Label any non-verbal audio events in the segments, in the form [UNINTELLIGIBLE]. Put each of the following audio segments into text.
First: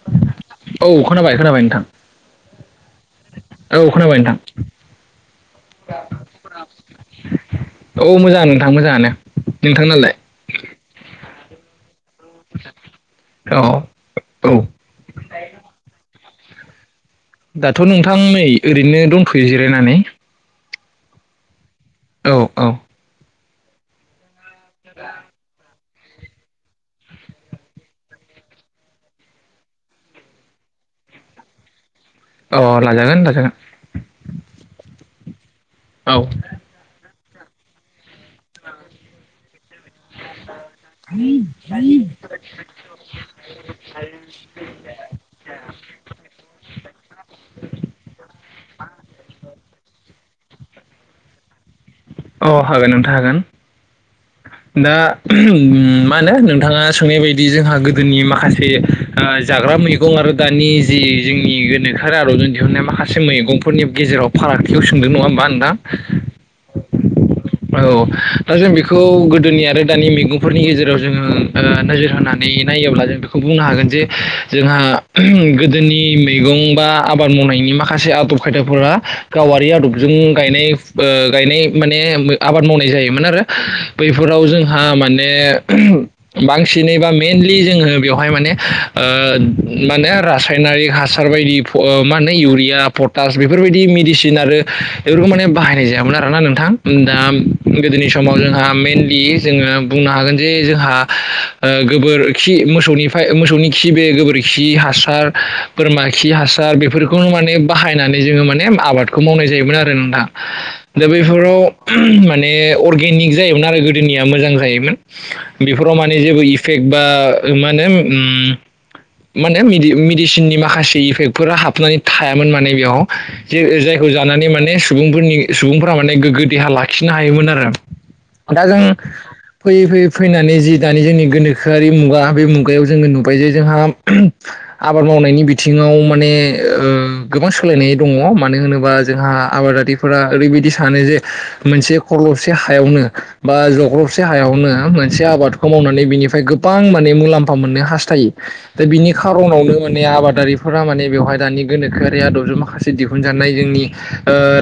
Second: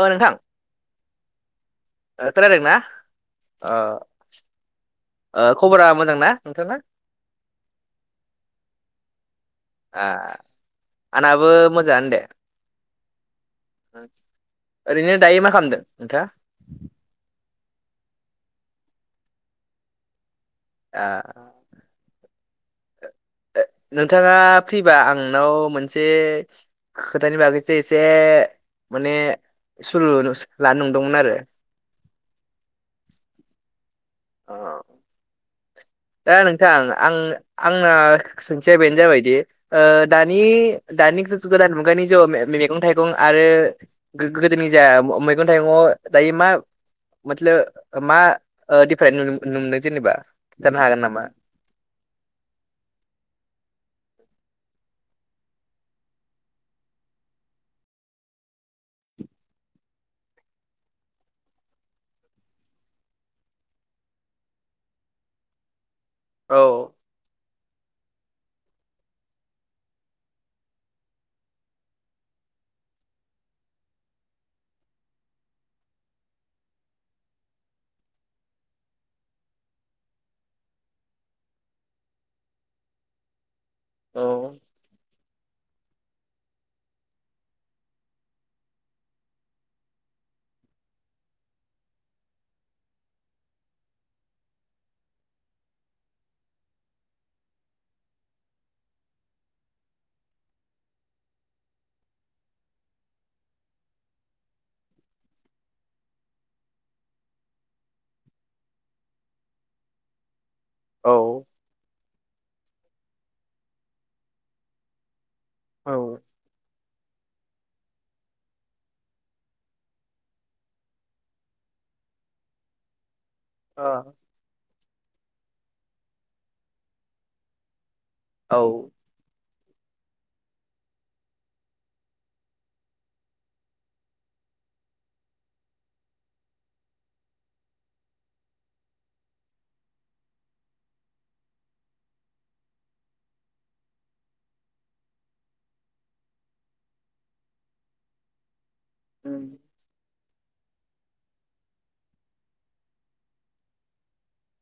ओ नोंथां औ खोनाबाय खोनाबाय नोंथां ओ खोनादों ना? अ औ खोनाबाय नोंथां ओ खबरा मोजांना नोंथांना? औ मोजां नोंथां मोजाङानो नोंथांनालाय? आङाबो मोजांङानो दे। औ औ ओरैनो दायो मा खालामदो नोंथाङा? [INAUDIBLE] दाथ' नोंथां नै ओरैनो दंथ'यो जिरायनानै । आ। औ - औ, नोंथांङा फ्रिबा आं नोंनाव मोनसे से खोथानि बागैसो एसे, माने सोंलु लानो नंदोंमोन आरो, ! अ लाजागोन लाजागोन,, ! औ, औ नोंथां आं आंना सोंथिया बेनो जाबायदि दानि गोदान मुगानि जिउआव मैगं थाइगं आरो आरो गोदोनि [UNINTELLIGIBLE] मैगं थाइगं दायो मा मतलब मा दिफ्राय नुनोमोनो जेनेबा? जानो हागोन नामा? अ हागोन नोंथां हागोन, ! दा मा होनो नोंथांङा सोंनाय बायदि जोंहा गोदोनि माखासे जाग्रा मैगं आरो दानि जि जोंनि गोनोखोआ आर'जन दिहुननाय माखासे मैगंफोरनि गेजेराव फा [UNINTELLIGIBLE] सोंदों नंङा होमबा नोंथां औ, औ दा जों बेखौ गोदोनि आरो दानि मैगंफोरनि गेजेराव जोङो नोजोर होनानै नायोबा जों बेखौ बुंनो हागोन जे जोंहा गोदोनि मैगं बा आबाद मावनायनि माखासे सासे आदब खायदाफोरा गावारि आदबजों गायनाय गायनाय माने आबाद मावनाय जायोमोन आरो औ बैफोराव जोंहा माने माने बांसिनै बा मेनलि जोंङो बेवहाय माने ओ रासायनारिक हासार बायदि मा होनो इउरिया पटास बेफोरबायदि मेडिसिन आरो खौ माने बाहायनाय जायामोन आरोना नोंथां। द गोदोनि समाव जोंहा मेनलि जोङो बुंनो हागोन जे जोंहा गोब खि मोसौनि मोसौनि खि बे गोबोरखि हासार बोरमा खि हासार बेफोर बेखौनो माने बाहायनानै जोंङो माने आबादखौ मावनाय जायोमोन आरो नोंथां दा औ बेफोराव माने अरगिनिक जायोमोन आरो गोदोनिया मोजां जायोमोन बेफोराव औ माने जेबो इफेक्ट बा मा होनो माने मेडिसिननि माखासे इफेक्टफोरा हाबनानै थायामोन माने बेयाव जे जायखौ अ जानानै माने सुबुंफोरनि सुबुंफोरा माने गोगो देहा लाखिनो हायोमोन आरो औ दा जों फैयै - फैयै फैनानै जि दानि जोंनि गोनोखोआरि मुगा बे मुगायाव जोंङो नुबाय जे जोंहा आबाद मावनायनि बिथिंङाव माने गोबां सोलायनाय दंङो मानो होनोबा जोंहा आबादारिफोरा ओरैबायदि सानो जे मोनसे खरल'से हायावनो बा जग्रब थरसे हायावनो मोनसे आबादखौ मावनानै बिनिफ्राय गोबां माने मुलाम्फा मोननो हास्थायो दा बिनि उम खार'नावनो माने आबादारि रा माने बेवहाय दानि गोनोखोआरि आदबजों माखासे दिहुनजानाय जोंनि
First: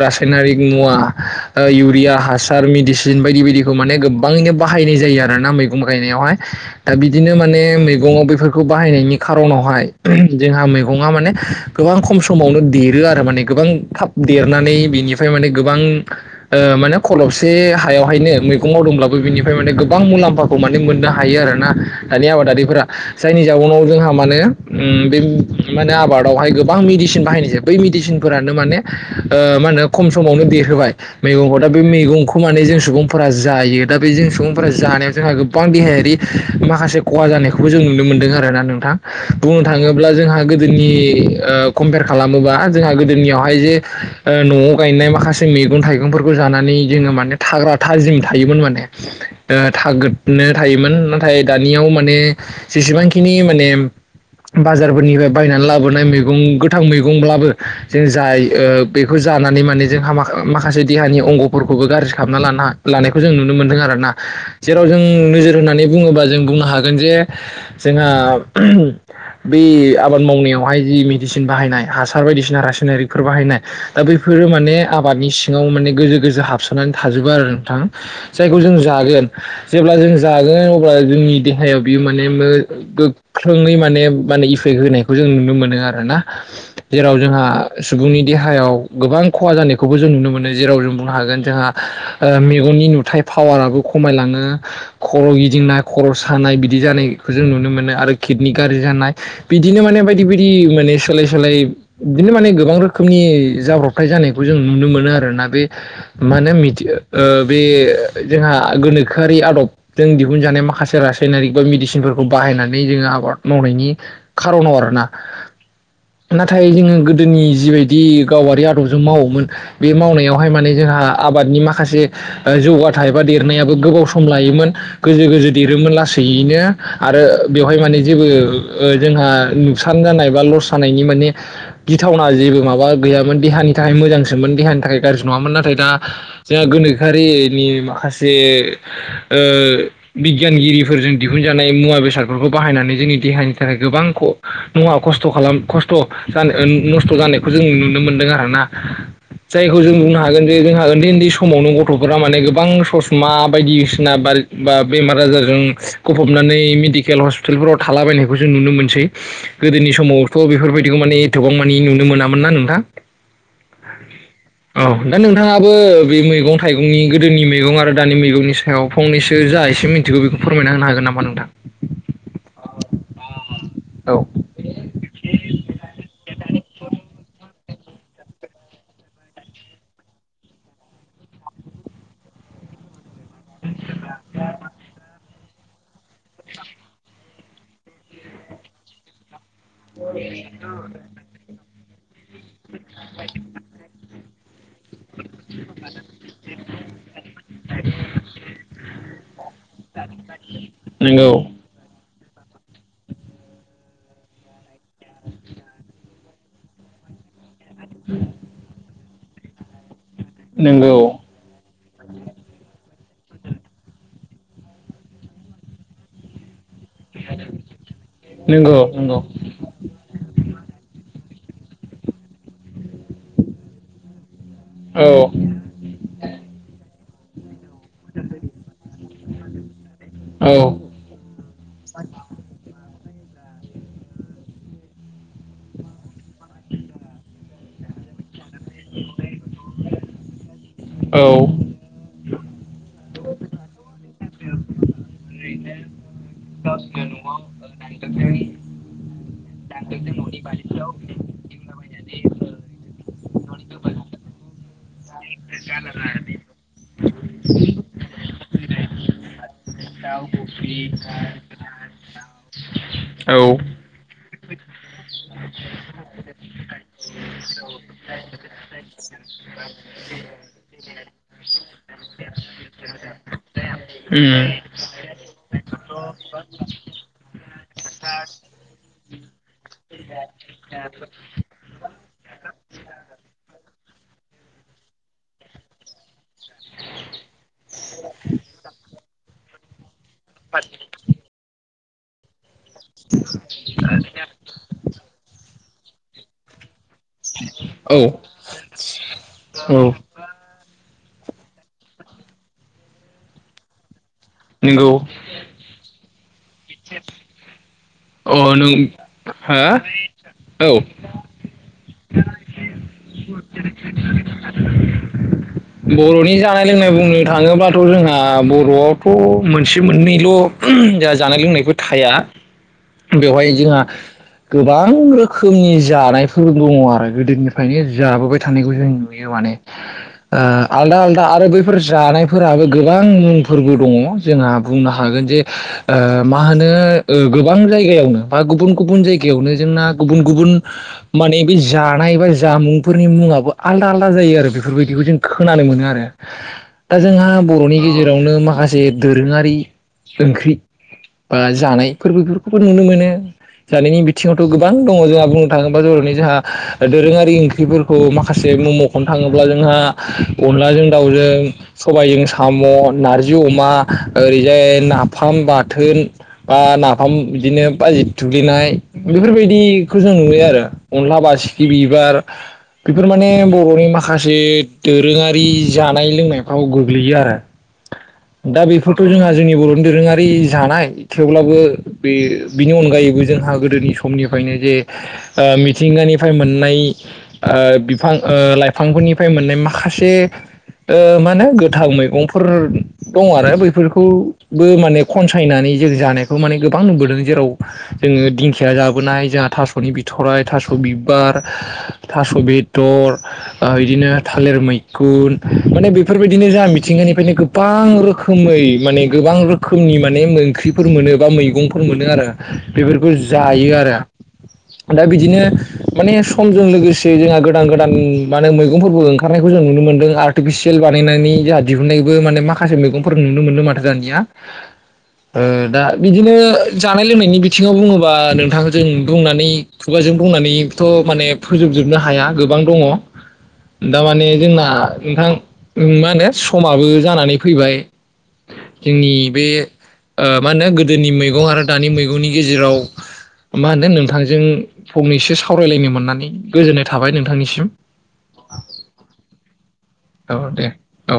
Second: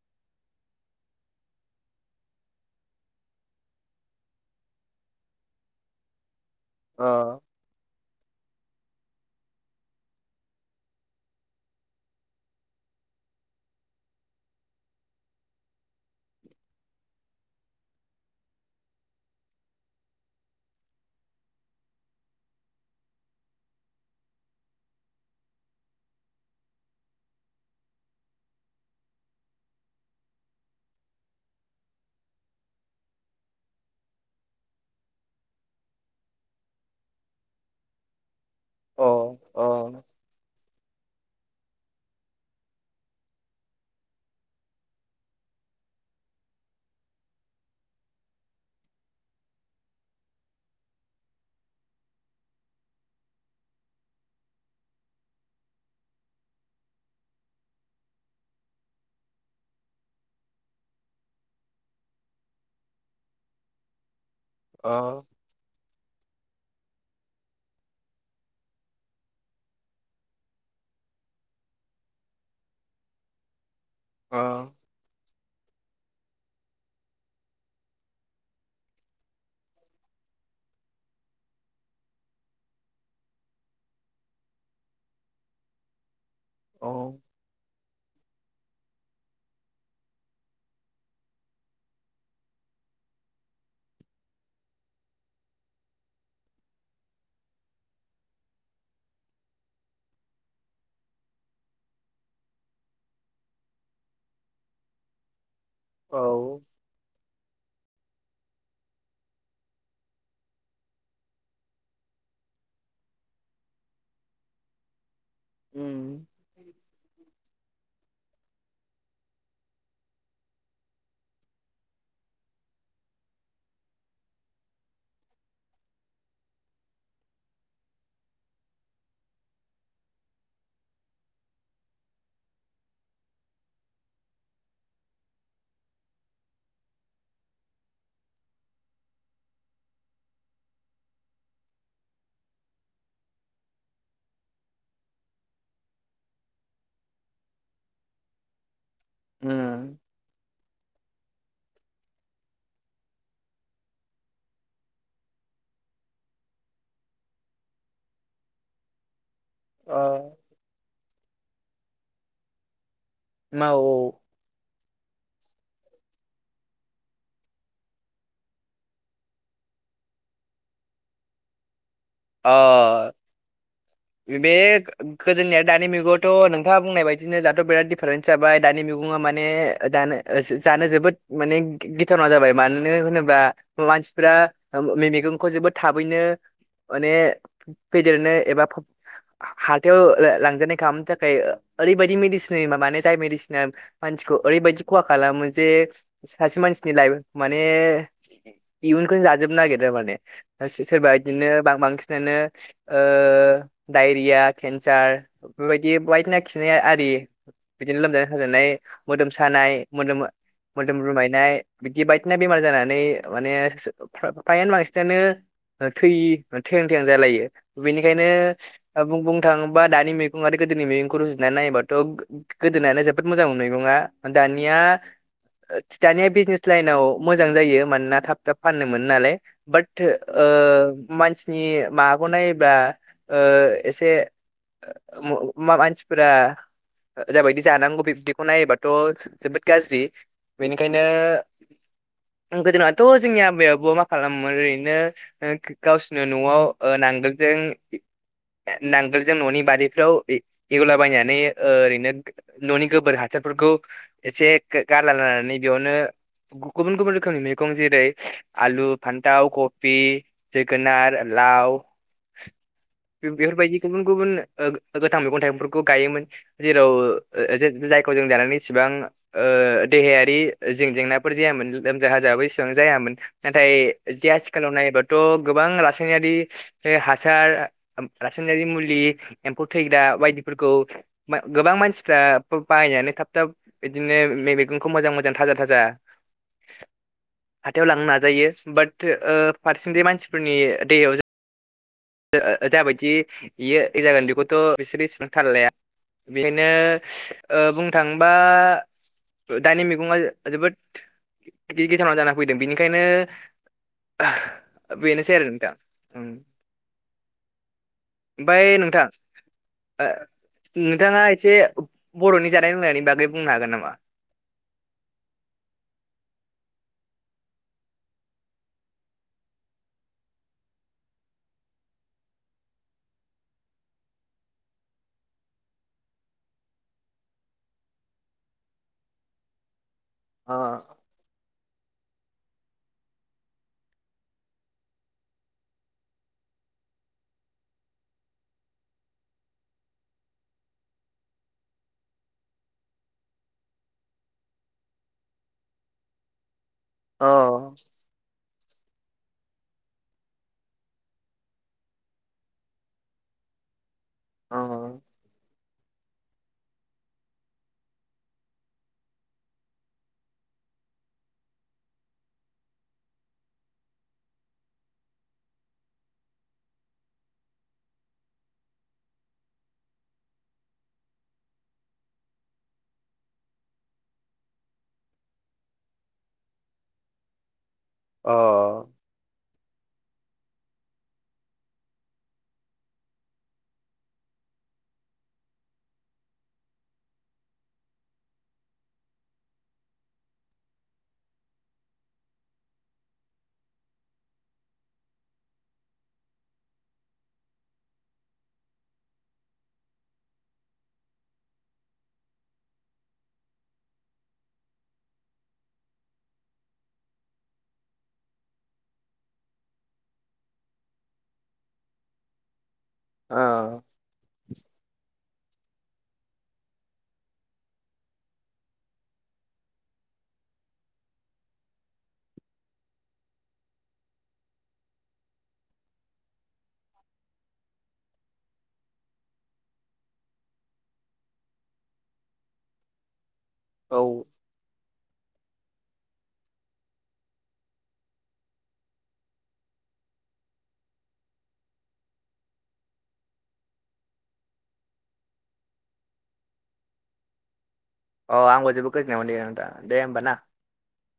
रासायनारिक मुवा इउरिया हासार मेडिसिन बायदि बायदिखौ माने गोबांङैनो बाहायनाय जायो आरोना मैगं गायनायावहाय दा अ बिदिनो माने मैगंवा बेफोर बायनायनि खारनावहाय जोंहा मै माने गोबां खम समावनो देरो आरो माने गोबां थाब देरनानै गोबां माने खलसेसे हायावनो मेगं मावदों ब्लाबो गोबां मुलामफाखौ मोननो हायो आरोना दानि आबादफोरा जायनि जाउनाव जोंहा माने बे माने आबादावहाय गोबां मेडिसिन बाहायनाय जायो बै मेडिसिनखौ माने माहोन खम समावनो देरहोबाय मैगंखौ दा बे मैगंखौ मान जों सुबुंफोरा जायो दा बे जों सुबुंफोरा जानायाव जोंहा गोबां देहायारि माखासे खहा जानायखौबो जों नुनो मोनदों आरोना नोंथां अ बुंनो अ थाङोब्ला जोंहा गोदोनि कम्पेयार खालामोबा जोंहा गोदोनियावहाय जे न'आव गायनाय माखासे मैगं थाइगंफोरखौ ज जानानै जोङो माने थाग्रा थाजिम थायोमोन माने थायोमोन नाथाय दानियाव माने जेसेबांखिनि माने बाजारफोरनिफ्राय बायनानै लाबोनाय मैगं गोथां मैगंब्लाबो जों बेखौ ज जानानै माने जोंहा माखा-माखासे देहानि अंग'फोरखौबो गाज्रि खालामना लाना-लानायखौ जों नुनो मोनदों आरो ना। जेराव अ जों नोजोर होनानै बुङोबा जों बुंनो हागोन जे जोहा बे आबाद मावनायावहाय जि मेडिसिन बाहायनाय हासार बायदिसिना रासायनारिकफोर बाहायनाय दा अ बैफोरो माने आबादनि सि ङाव माने गोजौ गोजो हाबस'ननानै थाजोबो आरो नोंथां जायखौ जों जागोन जेब्ला जों जा गोन‌ अब्ला जोंनि देहायाव बियो माने गोख्रोङै माने माने इफेक्ट होनायखौ जों नुनो मोनो आरो ना? औ जेराव जोंहा सुबुंनि देहायाव गोबां खहा जानायखौबो जों नुनो मोनो, जेराव जों बुंनो हागोन जोंहा ओ मेगननि नुथाय पावाराबो खमायलाङो, खर' गिदिंनाय, खर' सानाय बिदि जानाय खौ जों नुनो मोनो आरो किडनि गाज्रि जानाय बिदिनो माने बायदि बायदि माने सोलाय सोलाय बि दिनो माने गोबां रोखोमनि जाब्रबथाय जानायखौ जों नुनो मोनो आरोना बे औ मा होनो मिथि ओ बे ओ जोंहा गोनोखोआरि आदबजों दिहुनजानाय माखासे रासायनारिक बा मेडिसिनफोरखौ बाहायनानै जोङो आबाद मावनायनि खार'नाव आरोना। उम नाथाय जोङो गोदोनि जिबायदि गावारि आदब जों मावोमोन बे मावनायावहाय माने जोंहा आबादनि माखासे ओ जौगाथाय बा देरनायाबो गो बाव सम लायोमोन गोजो गोजो देरोमोन लासैयैनो। आरो बेवहाय माने जेबो ओ जोंहा नुकसान जानाय बा लस जानायनि माने गिथावना जेबो माबा गैयामोन देहानि थाखाय मोजांसोमोन देहानि थाखाय गाज्रि नङामोन नाथाय दा जोंहा गोनोखोआरिनि माखासे ओ बिगियानगिरिफोरजों दिहुन जानाय मुवा बेसादफोरखौ बाहायनानै जोंनि देहानि थाखाय गोबां ख'-गोबां खस्थ' खालाम खस्थ' ओ नस्थ' जानायखौ जों नुनो मोनदों आरोना। उम जायखौ जों बुंनो हागोन जे जोंहा उन्दै उन्दै समावनो गथ'फोरा माने गोबां ससमा बायदिसिना बा बा बेमार आजारजों गफबनानै मेडिकेल हस्पिटालफोराव थालाबायनायखौ जों नुनो मोनसै। गोदोनि अ समावथ' बेफोरबायदिखौ माने एथबां मानि नुनो मोनामोन ना नोंथां? औ औ दा नोंथाङाबो बे मैगं-थाइगंनि गोदोनि मैगं आरो दानि मैगंनि सायाव फंनैसो जा एसे मिथिगौ बेखौ फोरमायना होनो हागोन नामा नोंथां? अ, औ बे गोदोनिया दानि मैग'ङावथ' नों थाङा बुंनाय बादिनो दाथ' बिराद डिफारेन्स जाबाय दानि मैग'ङा माने दानो ओ जा-जानो जोबोद माने गिथावना जाबाय मानो होनो बा मानसिफ्रा ओ मै-मैगंखौ जोबोद थाबैनो माने फेदेरनो एबा हाथायाव लां-लांजानाय खालामनो थाखाय ओरैबादि मेडि सिन होयो माने जाय बायदिसिना मानसिखौ ओरैबायदि खहा खालामो जे सासे मानसिनि लाइफ माने इयुनखौनो जाजोबनो नागिरो माने सो-सोरबा नंगौ इदिनो बां-बांसि नानो ओ डायरिया, केन्सार, बिफोरबायदि बायदिसिना खिनाय आरि बिदिनो लोमजानाय-साजानाय, मोदोम सानाय, मोदोम मोदोम नंगौ रुमायनाय बिदि बायदिसिना बेमार जानानै माने सो-फ्रा-फ्रायानो बांसिनानो ओ थै हां थैहां जालायो। बेनिखायनो नंगौ ओ नंगौ बु-बुंनो थाङोबा दानि मैगं आरो गोदोनि मैगंखौ रु जुना नायोबाथ' गोदोनानो जोबोद मोजांमोन मैगंआ दानिया औ ओ दानिया बिजनेस लाइनाव मोजां जायो मानोना थाब थाब फाननो मोनो नालाय, बाट ओ औ ओ मानसिनि माबाखौ नायोबा ओ एसे मा-मा-मानसिफोरा जाबायदि जानांगौ बिबदिखौ नायोबाथ' जोबोद गाज्रि। बेनिखायनो औ उम गोदोनाथ' जोंनि आबै आबौआ मा खालामोमोन ओरैनो ओ गावसिनियाव न'आव ओ नांगोल जों नांगोलजों न'नि बारिफ्राव एवला बायनानै ओरैनो न'नि गोबोर हासारफोरखौ एसे गारलानानै बेयावनो गुबुन गुबुन रोखोमनि मैगं जेरै आलु फान्थाव कबि जोगोनार लाव औ बेफोरबायदि गुबुन गुबुन ओ गोथां मैगं थाइगंफोरखौ गायोमोन जेराव जायखौ जों जानानै इसेबां ओ देहायारि जें जेंनाफोर जायामोन लोमजा हाजोाबो एसेबां जायामोन। नाथाय जदि आथिखालाव नायोबाथ' गोबां रासायनारि हासार रासायनारि मुलि एम्फौ थैग्रा बायदिफोरखौ गोबां मानसिफ्रा बाय जानो थाब थाब बिदिनो म मैगंखौ मोजां मोजां थाजा थाजा हाथायाव लांनो नाजायो बाट ओ फारसेसि मानसिफोरनि दैयाव ज जाबायदि बेयो जागोन बेखौथ' बिसोर एसेबांथार लाया बेखायनो ओ बुंनो थाङबा औ दानि मैगङा जोबोद गि गिथानाव जाना फैदों बेनिखायनो बेनोसै आरो नोंथां। बिसे ओमफ्राय नोंथां औ नोंथाङा एसे बर'नि जानाय लोंनायनि बागै बुंनो हागोन नामा? बर'नि जानाय जानाय लोंनाय बुंनो थाङोब्लाथ' जोंहा बर'आवथ' मोनसे मोननैल' जा जानाय लोंनाय थाया बेवहाय जोंहा गोबां रोखोमनि जानायफोर दङ आरो गोदोनिफ्रायनो जाबोबाय थानायखौ जों नुयो। माने ओ अ आलदा आलदा आरो बैफोर जानायफोराबो गोबां मुंफोरबो दङ जोंहा बुंनो हागोन जे ओ मा होनो ओ ओ गो बां जायगायावनो बा गुबन गुबन जायगावनो जोंना गुबुन गुबुन माने जानाय बा जा जामुंफोरनि मुङो आलदा आलदा जायो आरो बेफोरबायदिखौ जों खोनानो मोनो आरो। दा अ जोंहा बर'नि गेजेरावनो माखासे जे दोरोङारि ओंख्रि बा जानायफोरबोफोर बो नुनो मोनो जानायनि बिथिङावथ' गोबां दङ अ जोंहा बुंनो थाङोब नि जों दोरोङारि ओंख्रिफोरखौ माखासे मम'खनो थाङोब्ला जोंहा अनला जों दाउजों सबायजों साम' नारजि अमा ओरैजाय नाफाम बाथोन होर बा ना फाम बिदिनो बाजि थुग्लिनाय बेफोरबायदिखौ जों नुयो आरो अनला बासिखि बिबार। आर बेफोर माने बर'नि माखासे दोरोङारि जानाय लोंनायफ्राव गोग्लैयो आरो। दा अ बेफोरखौ' जोंहा जोंनि बर'नि दोरोङारि जानाय थेवब्लाबो बे बिनि अनगायैबो जोंहा गोदोनि समनिफ्रायनो जे ओ मिथिंगानिफ्राय मोननाय ओ बिफां ओ लाइफांफोरनिफ्राय मोननाय माखासे ओ मा होनो गोथां मैगंफोर दं आरो बैफोरखौबो माने खनसायनानै जों जानायखौ माने गोब गोबां नुबोदों जेराव जोङो दिंखिया जाबोनाय जोंहा थास'नि बिथरराय थास' बिबार थास' बेदर ओ बिदिनो थालिर मैखुन माने बेफोरबायदिनो जा मिथिंगानिफ्रायनो गोबां रोखै माने गोबां रोखोमनि माने ओंख्रिफोर मोनो बा मै मैगंफोर मोनो आरो बेफोरखौ जायो आरो दा बिदिनो माने समजों लोगोसे जोंहा गोदान गोदान माने मैगंफोरबो ओंखारनायखौ जों नुनो मोनदों आर्टिफिसि सेल बानायनानै जोंहा दिहुननायबो माने माखासे मैगंफोर नुनो मोनो माथो जानिया दा बिदिनो जानाय लोंनायनि बिथिङाव बुङोबा नोंथां जों बुंनानै खुगाजों बुंनानैथ' माने फोजोबजोबनो हाया गोबां दङ औ थारमाने जोंना। नोंथां मा होनो समाबो जानानै फैबाय। जोंनि बे मा होनो गोदोनि मैगं आरो दानि मैगंनि गेजेराव मा होनो नोंथांजों फंनैसो सावरायलायनो मोननानै गोजोननाय थाबाय नोंथांनिसिम। अ आंबो जोबोद गोजोननाय मोनदों नोंथां दे होमबा औ ना। दे औ।